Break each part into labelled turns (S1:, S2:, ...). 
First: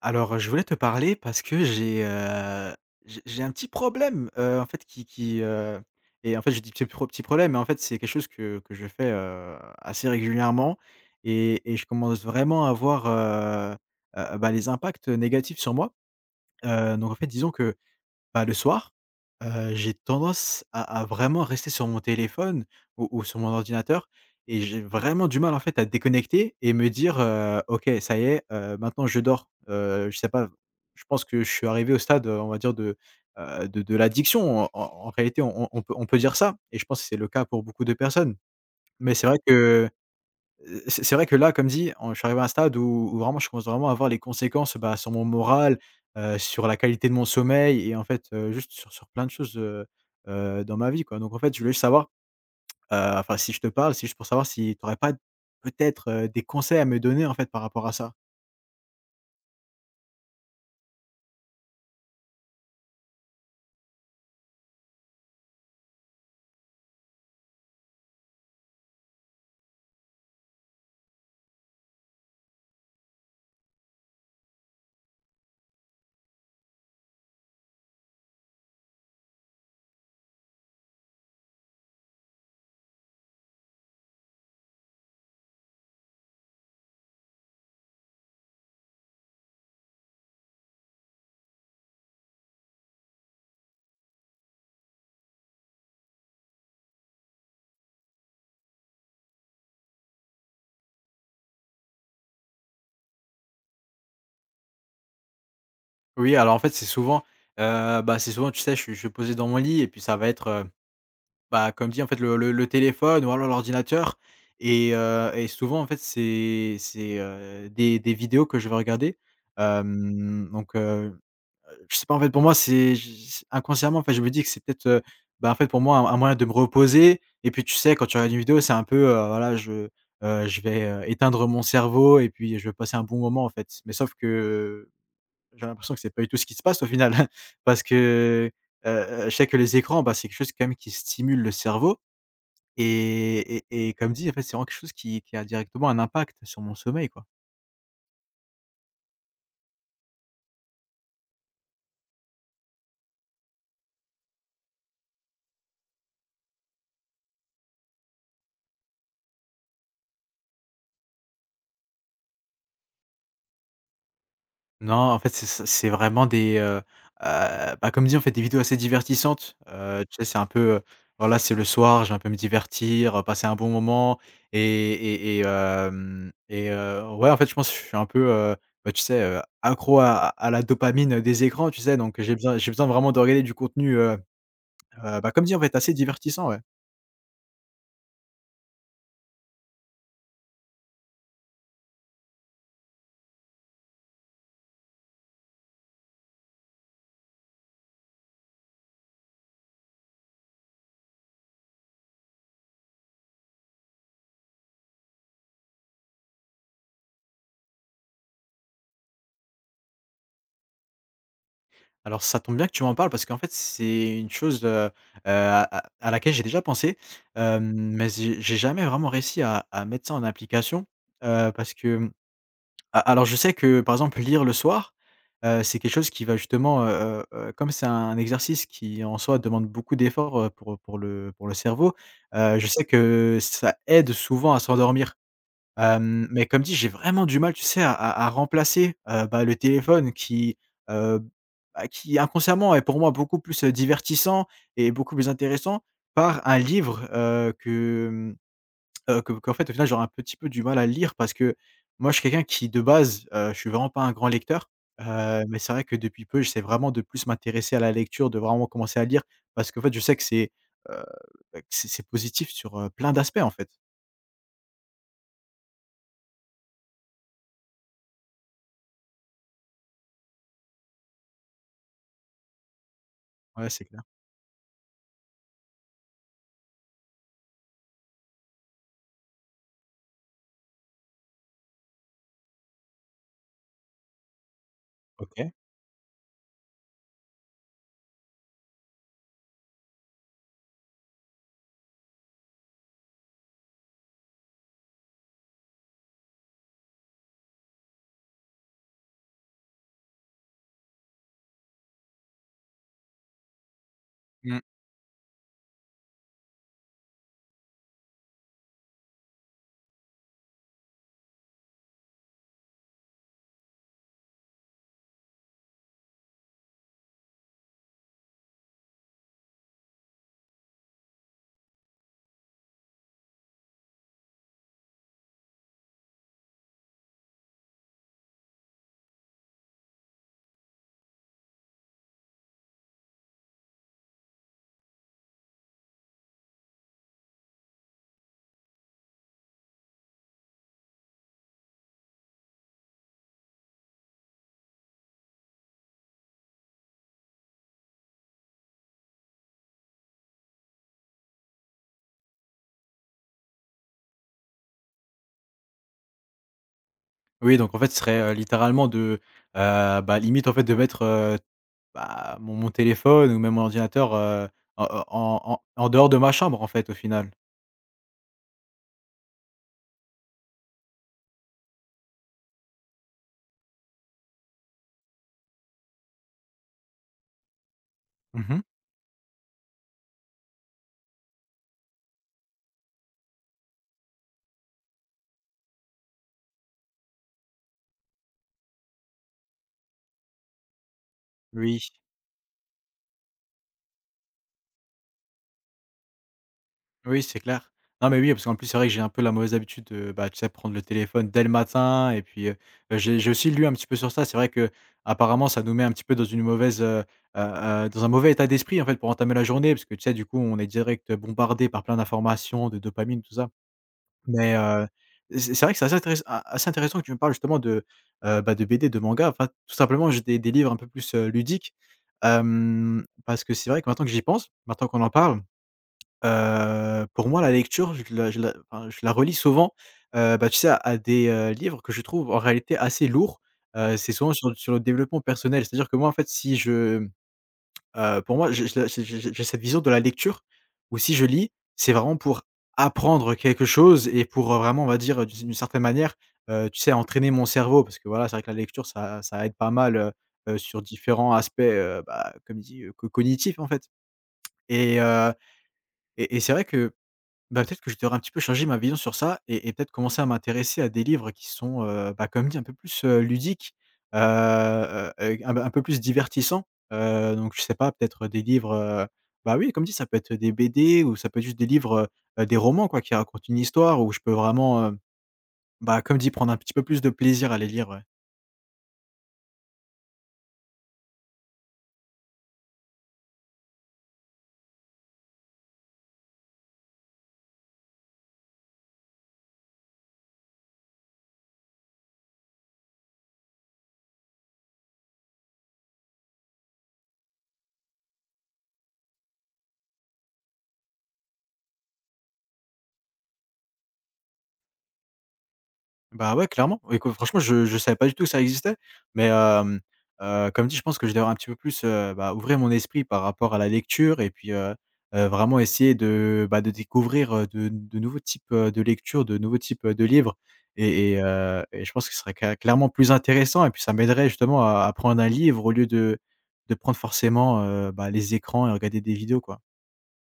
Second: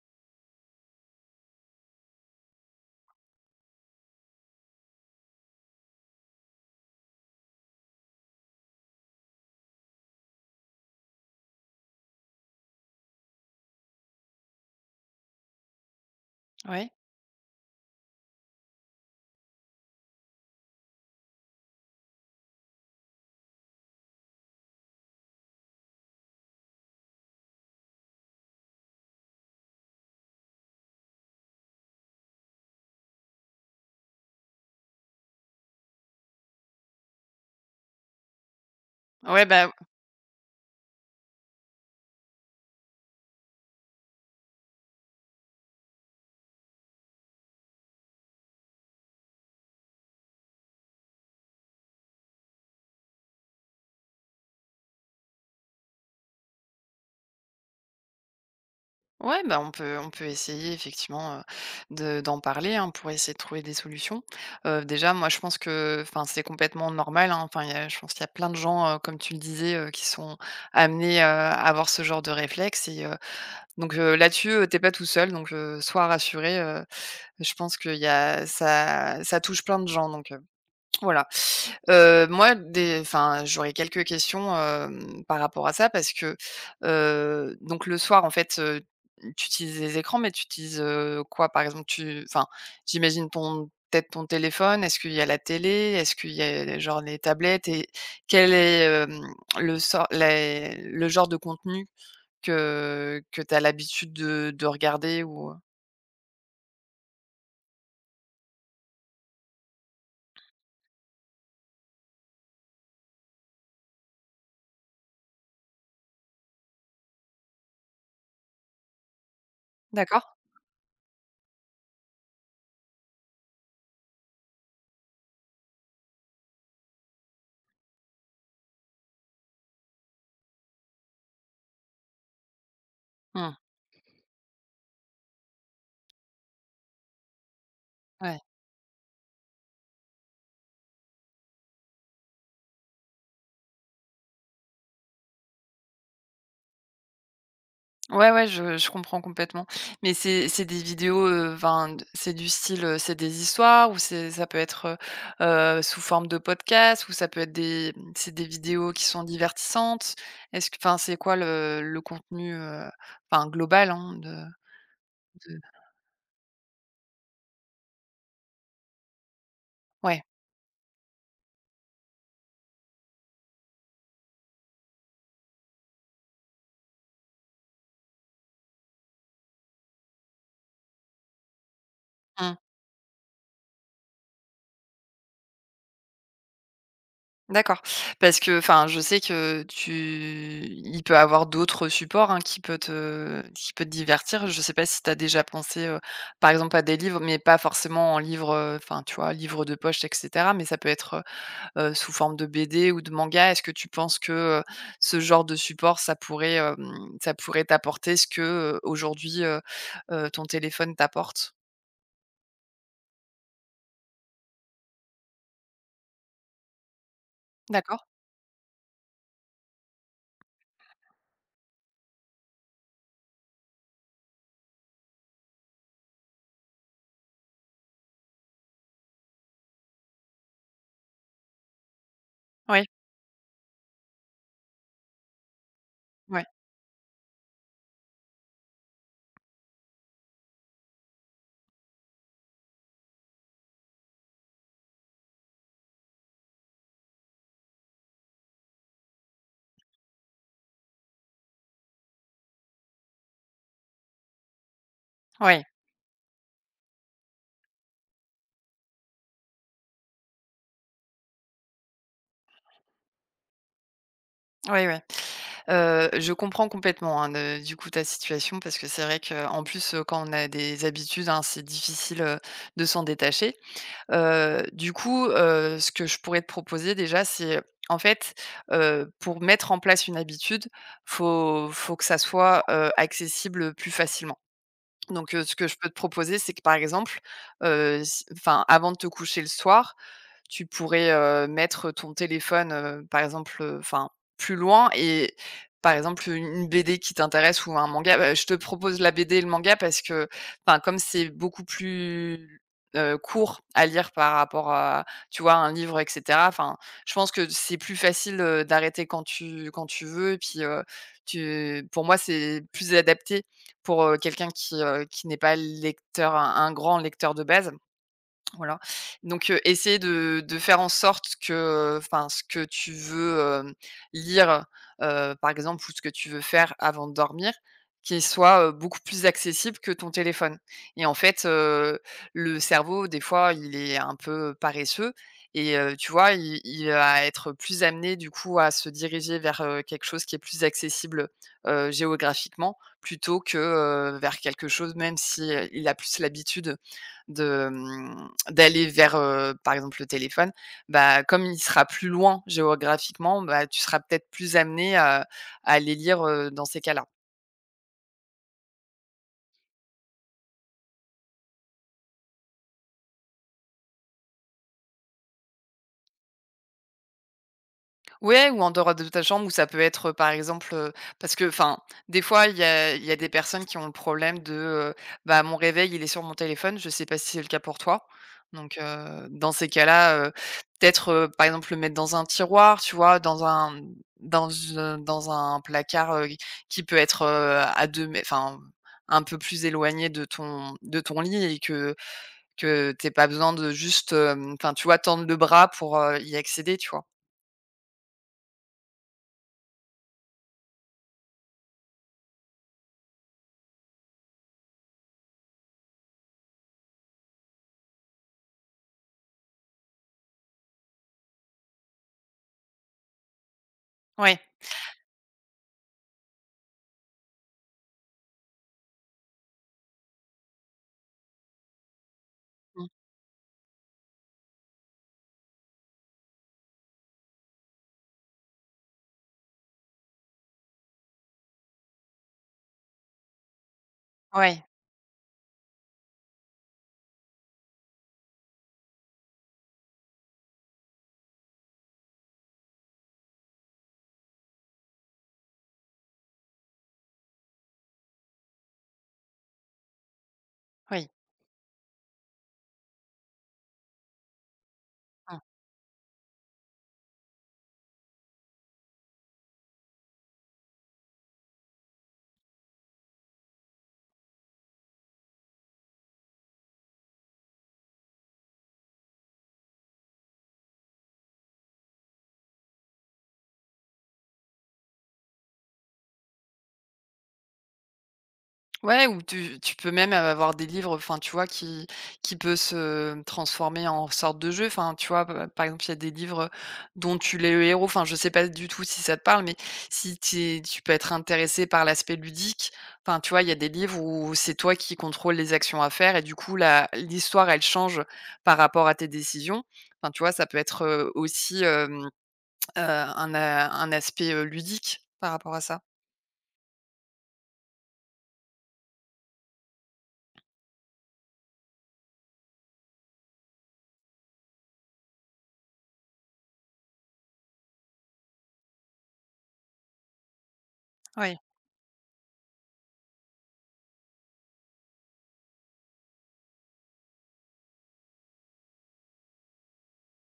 S1: Alors, je voulais te parler parce que j'ai, j'ai un petit problème, en fait, qui, et en fait, je dis petit problème, mais en fait, c'est quelque chose que je fais, assez régulièrement et je commence vraiment à voir, bah, les impacts négatifs sur moi.
S2: Ouais.
S1: Donc en fait, disons que bah, le soir, j'ai tendance à vraiment rester sur mon téléphone ou sur mon ordinateur et j'ai vraiment du mal, en fait, à déconnecter et me dire, «OK, ça y est, maintenant je dors». Je sais pas, je pense que je suis arrivé au stade, on va dire de l'addiction en réalité on peut dire ça et je pense que c'est le cas pour beaucoup de personnes. Mais c'est vrai
S2: Ouais, bah,
S1: que c'est vrai que là, comme dit, en je suis arrivé à un stade où vraiment je commence vraiment à voir les conséquences, bah, sur mon moral, sur la qualité de mon sommeil et en fait, juste sur plein de choses, dans ma vie, quoi. Donc en fait, je voulais juste savoir, enfin si je te parle, c'est juste pour savoir si tu n'aurais pas peut-être, des conseils à me donner, en fait, par rapport à ça?
S2: ouais, bah, on peut essayer effectivement d'en parler, hein, pour essayer de trouver des solutions. Déjà, moi, je pense que, enfin, c'est complètement normal, hein. Enfin, je pense qu'il y a plein de gens, comme tu le disais, qui sont amenés à avoir ce genre de réflexe. Et donc là-dessus, t'es pas tout seul. Donc, sois rassuré. Je pense que y a, ça touche plein de gens. Donc, voilà. Moi des enfin, j'aurais quelques questions, par rapport à ça parce que, donc le soir en fait, tu utilises les écrans, mais tu utilises, quoi? Par exemple, tu enfin, j'imagine ton peut-être ton téléphone. Est-ce qu'il y a la télé? Est-ce qu'il y a genre les tablettes? Et quel est, le sort les le genre de contenu que tu as l'habitude de regarder ou,
S1: Oui, alors en fait, c'est souvent, bah, c'est souvent, tu sais, je suis posé dans mon lit et puis ça va être, bah, comme dit, en fait, le téléphone ou alors l'ordinateur et souvent, en fait, c'est des vidéos que je vais regarder.
S2: d'accord.
S1: Hem, donc Je sais pas, en fait, pour moi, c'est j inconsciemment, en fait, je me dis que c'est peut-être, bah, en fait, pour moi, un moyen de me reposer et puis, tu sais, quand tu regardes une vidéo, c'est un peu, voilà, je vais, éteindre mon cerveau et puis je vais passer un bon moment, en
S2: Mmh,
S1: fait. Mais sauf que j'ai l'impression que c'est pas du tout ce qui se passe au final parce
S2: ouais.
S1: que, heu je sais que les écrans, bah, c'est quelque chose quand même qui stimule le cerveau et comme dit, en fait, c'est vraiment quelque chose qui a directement un impact sur mon sommeil, quoi.
S2: Ouais, ouais, je comprends complètement. Mais c'est des vidéos, enfin, d c'est du style, c'est des histoires ou c'est ça peut être, heu sous forme de podcast ou ça peut être c'est des vidéos qui sont divertissantes? Est-ce que enfin, c'est quoi le contenu, enfin global, hein,
S1: Non, en fait,
S2: de
S1: c'est vraiment bah, comme dit, en fait, des vidéos assez divertissantes. Tu
S2: ouais.
S1: sais, c'est un peu, voilà, c'est le soir, je vais un peu me divertir, passer un bon moment et ouais, en fait, je suis un peu, bah, tu sais, accro à la dopamine des écrans, tu sais? Donc
S2: Mmh.
S1: j'ai besoin vraiment de regarder du contenu, bah, comme dit, en fait, assez divertissant, ouais.
S2: D'accord. Parce que, enfin, je sais que tu il peut avoir d'autres supports, hein, qui peut te divertir. Je sais pas si tu as déjà pensé, par exemple à des livres, mais pas forcément en livre, enfin, tu vois, livre de poche et cetera, mais ça peut être, sous forme de BD ou de manga. Est-ce que tu penses que, ce genre de support, ça pourrait, ça pourrait t'apporter ce que, aujourd'hui, ton téléphone t'apporte?
S1: Alors ça tombe bien que tu m'en parles parce qu'en fait c'est une chose, à laquelle j'ai déjà pensé,
S2: D'accord.
S1: mais j'ai jamais vraiment réussi à mettre ça en application, parce que, mmh, a alors je sais que par exemple lire le soir, c'est quelque chose qui va justement, comme c'est un exercice qui en soi demande beaucoup d'efforts, pour, pour le cerveau, je
S2: Oui.
S1: sais que ça aide souvent à s'endormir.
S2: Oui.
S1: Mais comme dit, j'ai vraiment du mal, tu sais, à remplacer, bah, le téléphone qui, heu, bah, qui inconsciemment est pour moi beaucoup plus, divertissant et beaucoup plus intéressant par un livre, que, que qu'en fait, au final, j'aurais un petit peu du mal à lire parce que moi, je suis quelqu'un qui, de base, je suis vraiment pas un grand lecteur, mais c'est vrai que depuis peu, j'essaie vraiment de plus m'intéresser à la lecture, de vraiment commencer à lire parce qu'en fait, je sais que heu, bah, que c'est positif sur, plein d'aspects, en fait.
S2: Oui. Oui, oui. Je comprends complètement, hein, de du coup, ta situation parce que c'est vrai que en plus, quand on a des habitudes, hein, c'est difficile, de s'en détacher.
S1: Ouais, c'est clair.
S2: Du coup, ce que je pourrais te proposer déjà, c'est, en fait, pour mettre en place une habitude, faut que ça soit, accessible, plus facilement. Donc
S1: OK.
S2: ce que je peux te proposer, c'est que, par exemple, si enfin, avant de te coucher le soir, tu pourrais, mettre ton téléphone, par exemple, enfin, plus loin et par exemple, une BD qui t'intéresse ou un manga. Bah, je te propose la BD et le manga parce que, enfin, comme c'est beaucoup plus, court à lire par rapport à, tu vois, un livre et cetera, enfin, je pense que c'est plus facile, d'arrêter quand tu veux et puis, tu pour moi, c'est plus adapté pour, quelqu'un qui n'est pas lecteur un grand lecteur de base. Voilà. Donc, essayer de faire en sorte que, enfin, ce que tu veux, lire, par exemple, ou ce que tu veux faire avant de dormir, qu'il soit, beaucoup plus accessible que ton téléphone et en fait, le cerveau, des fois, il est un peu paresseux et tu vois, il va être plus amené, du coup, à se diriger vers, quelque chose qui est plus accessible, géographiquement plutôt que, vers quelque chose même si, il a plus l'habitude de, d'aller vers, par exemple, le téléphone, bah, comme il sera plus loin géographiquement, bah, tu seras peut-être plus amené à les lire, dans ces cas-là.
S1: Oui, donc en fait, ce serait, littéralement de, bah, limite, en fait, de mettre, bah, mon téléphone ou même mon ordinateur, en en dehors de ma chambre, en fait, au final.
S2: Ouais ou en dehors de ta chambre, ou ça peut être, par exemple, parce que, enfin, des fois, il y a des personnes qui ont le problème de, bah, mon réveil, il est sur mon téléphone. Je sais pas si c'est le cas pour toi.
S1: Mhm.
S2: Donc, dans ces cas-là, peut-être, par exemple, le mettre dans un tiroir, tu vois? Dans un, dans un placard, qui peut être, à 2 mè enfin, un peu plus éloigné de ton lit et
S1: Oui,
S2: que tu pas besoin de juste, enfin, tu vois, tendre le bras pour, y accéder, tu vois?
S1: oui, c'est clair. Non, mais oui, parce qu'en plus, c'est vrai que j'ai un peu la mauvaise habitude de, bah, tu sais, prendre le téléphone dès le matin et puis, j'ai aussi lu un petit peu sur ça. C'est vrai que apparemment, ça nous met un petit peu dans une mauvaise, dans un mauvais état d'esprit, en fait, pour entamer la journée parce que, tu sais, du coup, on est direct bombardé par plein d'informations, de dopamine, tout ça.
S2: Ouais.
S1: Mais c'est vrai que c'est assez intéressant que tu me parles justement de, bah, de BD, de manga, enfin tout simplement juste des livres un peu plus, ludiques.
S2: Mmh.
S1: Parce que c'est vrai que maintenant que j'y pense, maintenant qu'on en parle, pour moi la lecture je la enfin je la relie souvent, bah, tu sais à des, livres que je trouve en réalité assez lourds. C'est souvent sur
S2: Ouais.
S1: le développement personnel. C'est-à-dire que moi en fait si je pour moi, j'ai cette vision de la lecture où si je lis, c'est vraiment pour apprendre quelque chose et pour, vraiment, on va dire, d'une certaine manière, tu sais, entraîner mon cerveau parce que voilà, c'est vrai que la lecture ça aide pas mal, sur
S2: Oui.
S1: différents aspects, bah, comme dit, co cognitifs, en fait et
S2: Mmh.
S1: c'est vrai que bah, peut-être que je devrais un petit peu changer ma vision sur ça et peut-être commencer à m'intéresser à des livres qui sont, bah, comme dit, un peu plus, ludiques, un peu plus divertissants. Donc je sais pas, peut-être des livres, bah, oui, comme dit, ça peut être des BD ou ça peut être juste des livres, des romans, quoi, qui racontent une histoire où je peux vraiment, bah, comme dit, prendre un petit peu plus de plaisir à les lire, ouais.
S2: Ouais ou tu peux même avoir des livres, enfin, tu vois, qui peut se transformer en sorte de jeu. Enfin, tu vois, p par exemple, il y a des livres dont tu l'es le héros. Enfin, je sais pas du tout si ça te parle, mais si tu peux être intéressé par l'aspect ludique. Enfin, tu vois, il y a des livres où c'est toi qui contrôle les actions à faire et du coup, la l'histoire, elle change par rapport à tes décisions. Enfin, tu vois, ça peut être, aussi, un aspect, ludique par rapport à ça.
S1: Bah, ouais, clairement. Écoute, franchement, je savais pas du tout que ça existait, mais, comme dit, je pense que je devrais un petit peu plus, bah, ouvrir mon esprit par rapport à la lecture et puis, vraiment essayer de, bah, de découvrir, de nouveaux types, de lectures, de nouveaux types, de livres et
S2: Ouais.
S1: je pense que ce serait clairement plus intéressant et puis ça m'aiderait justement à prendre un livre au lieu de prendre forcément, bah, les écrans et regarder des vidéos, quoi.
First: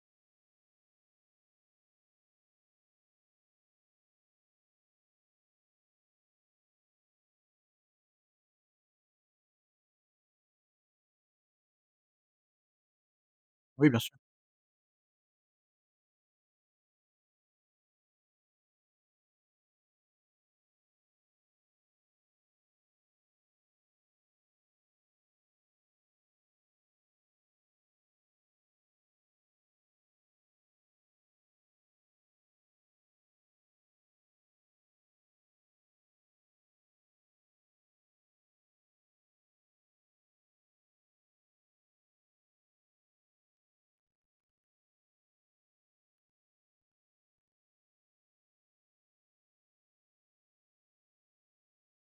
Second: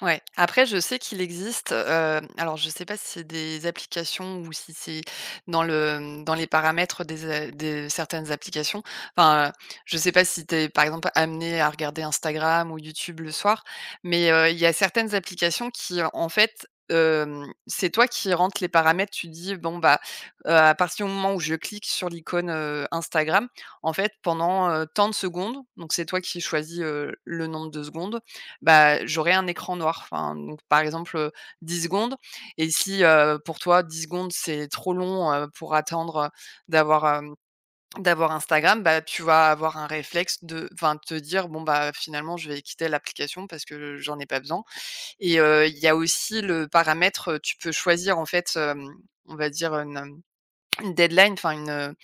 S2: Ouais, après je sais qu'il existe, alors je sais pas si c'est des applications ou si c'est dans les paramètres des a de certaines applications. Enfin, je sais pas si tu es, par exemple, amené à regarder Instagram ou YouTube le soir,
S1: Oui, bien sûr.
S2: mais, il y a certaines applications qui, en fait, c'est toi qui rentres les paramètres. Tu dis: «Bon, bah, à partir du moment où je clique sur l'icône, Instagram, en fait, pendant, tant de secondes», donc c'est toi qui choisis, le nombre de secondes, bah, j'aurai un écran noir, enfin, donc par exemple, 10 secondes et si, pour toi 10 secondes, c'est trop long, pour attendre, d'avoir, hem, d'avoir Instagram, bah, tu vas avoir un réflexe de enfin, te dire: «Bon, bah, finalement, je vais quitter l'application parce que j'en ai pas besoin» et il y a aussi le paramètre, tu peux choisir en fait, on va dire une, deadline, enfin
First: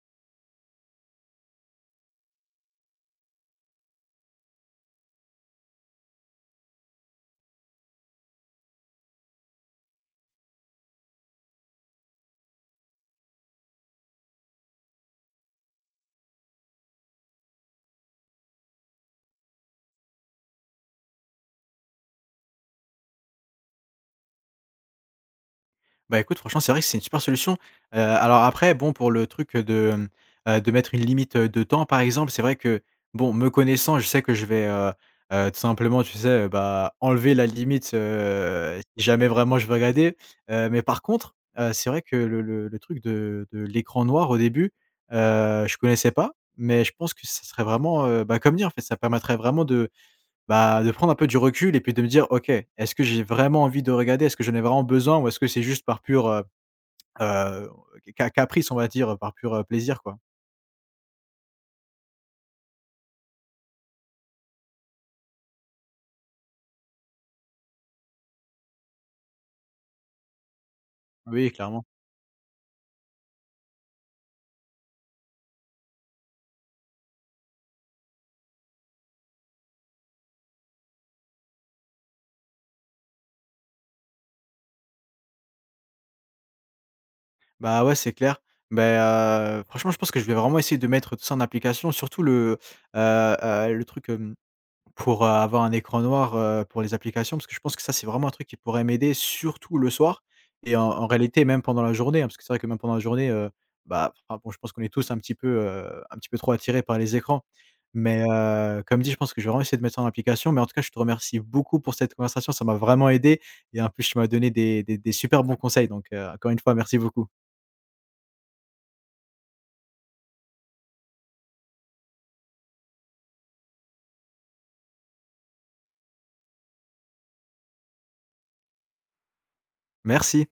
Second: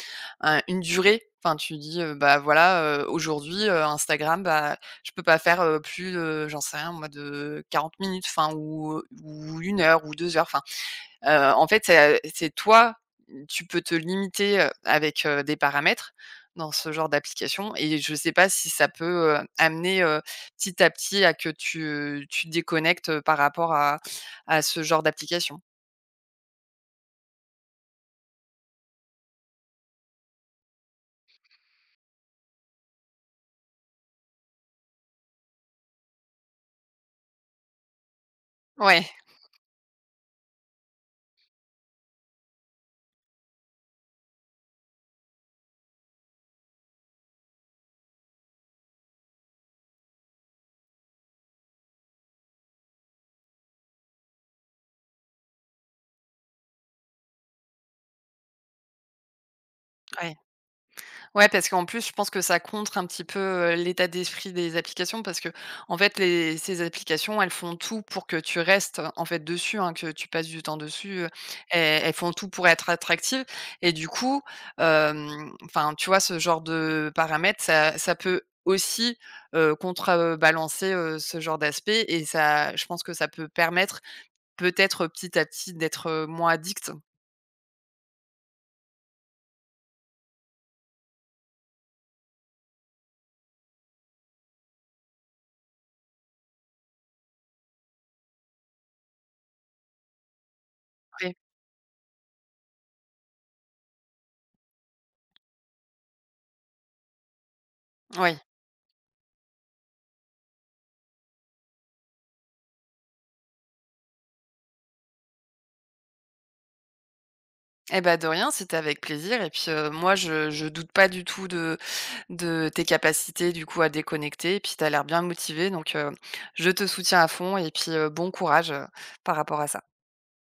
S2: une durée. Enfin, tu dis: «Bah, voilà, aujourd'hui, Instagram, bah, je peux pas faire, plus, j'en sais rien moi, de 40 minutes», enfin ou une heure ou 2 heures, enfin, en fait, c'est toi, tu peux te limiter, avec, des paramètres dans ce genre d'application et je sais pas si ça peut, amener, petit à petit à que tu déconnectes, par rapport à ce genre d'application.
S1: Bah, écoute, franchement, c'est vrai que c'est une super solution. Alors après, bon, pour le truc, de, de mettre une limite, de temps, par exemple, c'est vrai que, bon, me connaissant, je sais que je vais, tout simplement, tu sais, bah, enlever la limite,
S2: Ouais,
S1: si jamais vraiment je veux regarder. Mais par contre, c'est vrai que le truc de l'écran noir, au début, je connaissais pas, mais je pense que ça serait vraiment, bah, comme dit, en fait, ça permettrait vraiment de bah, de prendre un peu du recul et puis de me dire: «OK, est-ce que j'ai vraiment envie de regarder? Est-ce que j'en ai vraiment besoin ou est-ce que c'est juste par pur, heu, ca caprice, on va dire, par pur, plaisir, quoi?»
S2: ouais. Ouais, parce qu'en plus, je pense que ça contre un petit peu, l'état d'esprit des applications parce que en fait, les ces applications, elles font tout pour que tu restes, en fait, dessus, hein, que tu passes du temps dessus,
S1: oui, clairement.
S2: elles font tout pour être attractives et du coup, enfin, tu vois, ce genre de paramètres, ça peut aussi, contrebalancer, ce genre d'aspect et ça je pense que ça peut permettre peut-être, petit à petit, d'être, moins addict.
S1: Bah, ouais, c'est clair. ben Franchement, je pense que je vais vraiment essayer de mettre tout ça en application, surtout le truc, pour, avoir un écran noir, pour les applications, parce que je pense que ça, c'est vraiment un truc qui pourrait m'aider, surtout le soir et en
S2: Oui.
S1: réalité même pendant la journée, hein, parce que c'est vrai que même pendant la journée, bah, enfin bon, je pense qu'on est tous un petit peu trop attirés par les écrans. Mais,
S2: Oui.
S1: comme dit, je pense que je vais vraiment essayer de mettre ça en application. Mais en tout cas, je te remercie beaucoup pour cette conversation, ça m'a vraiment aidé et en plus, tu m'as donné des super bons conseils, donc, encore une fois, merci beaucoup.
S2: Eh ben de rien, c'était avec plaisir et puis, moi je doute pas du tout de tes capacités du coup à déconnecter et puis t'as l'air bien motivé, donc, je te soutiens à fond et puis, bon courage, par rapport à ça.
S1: Merci.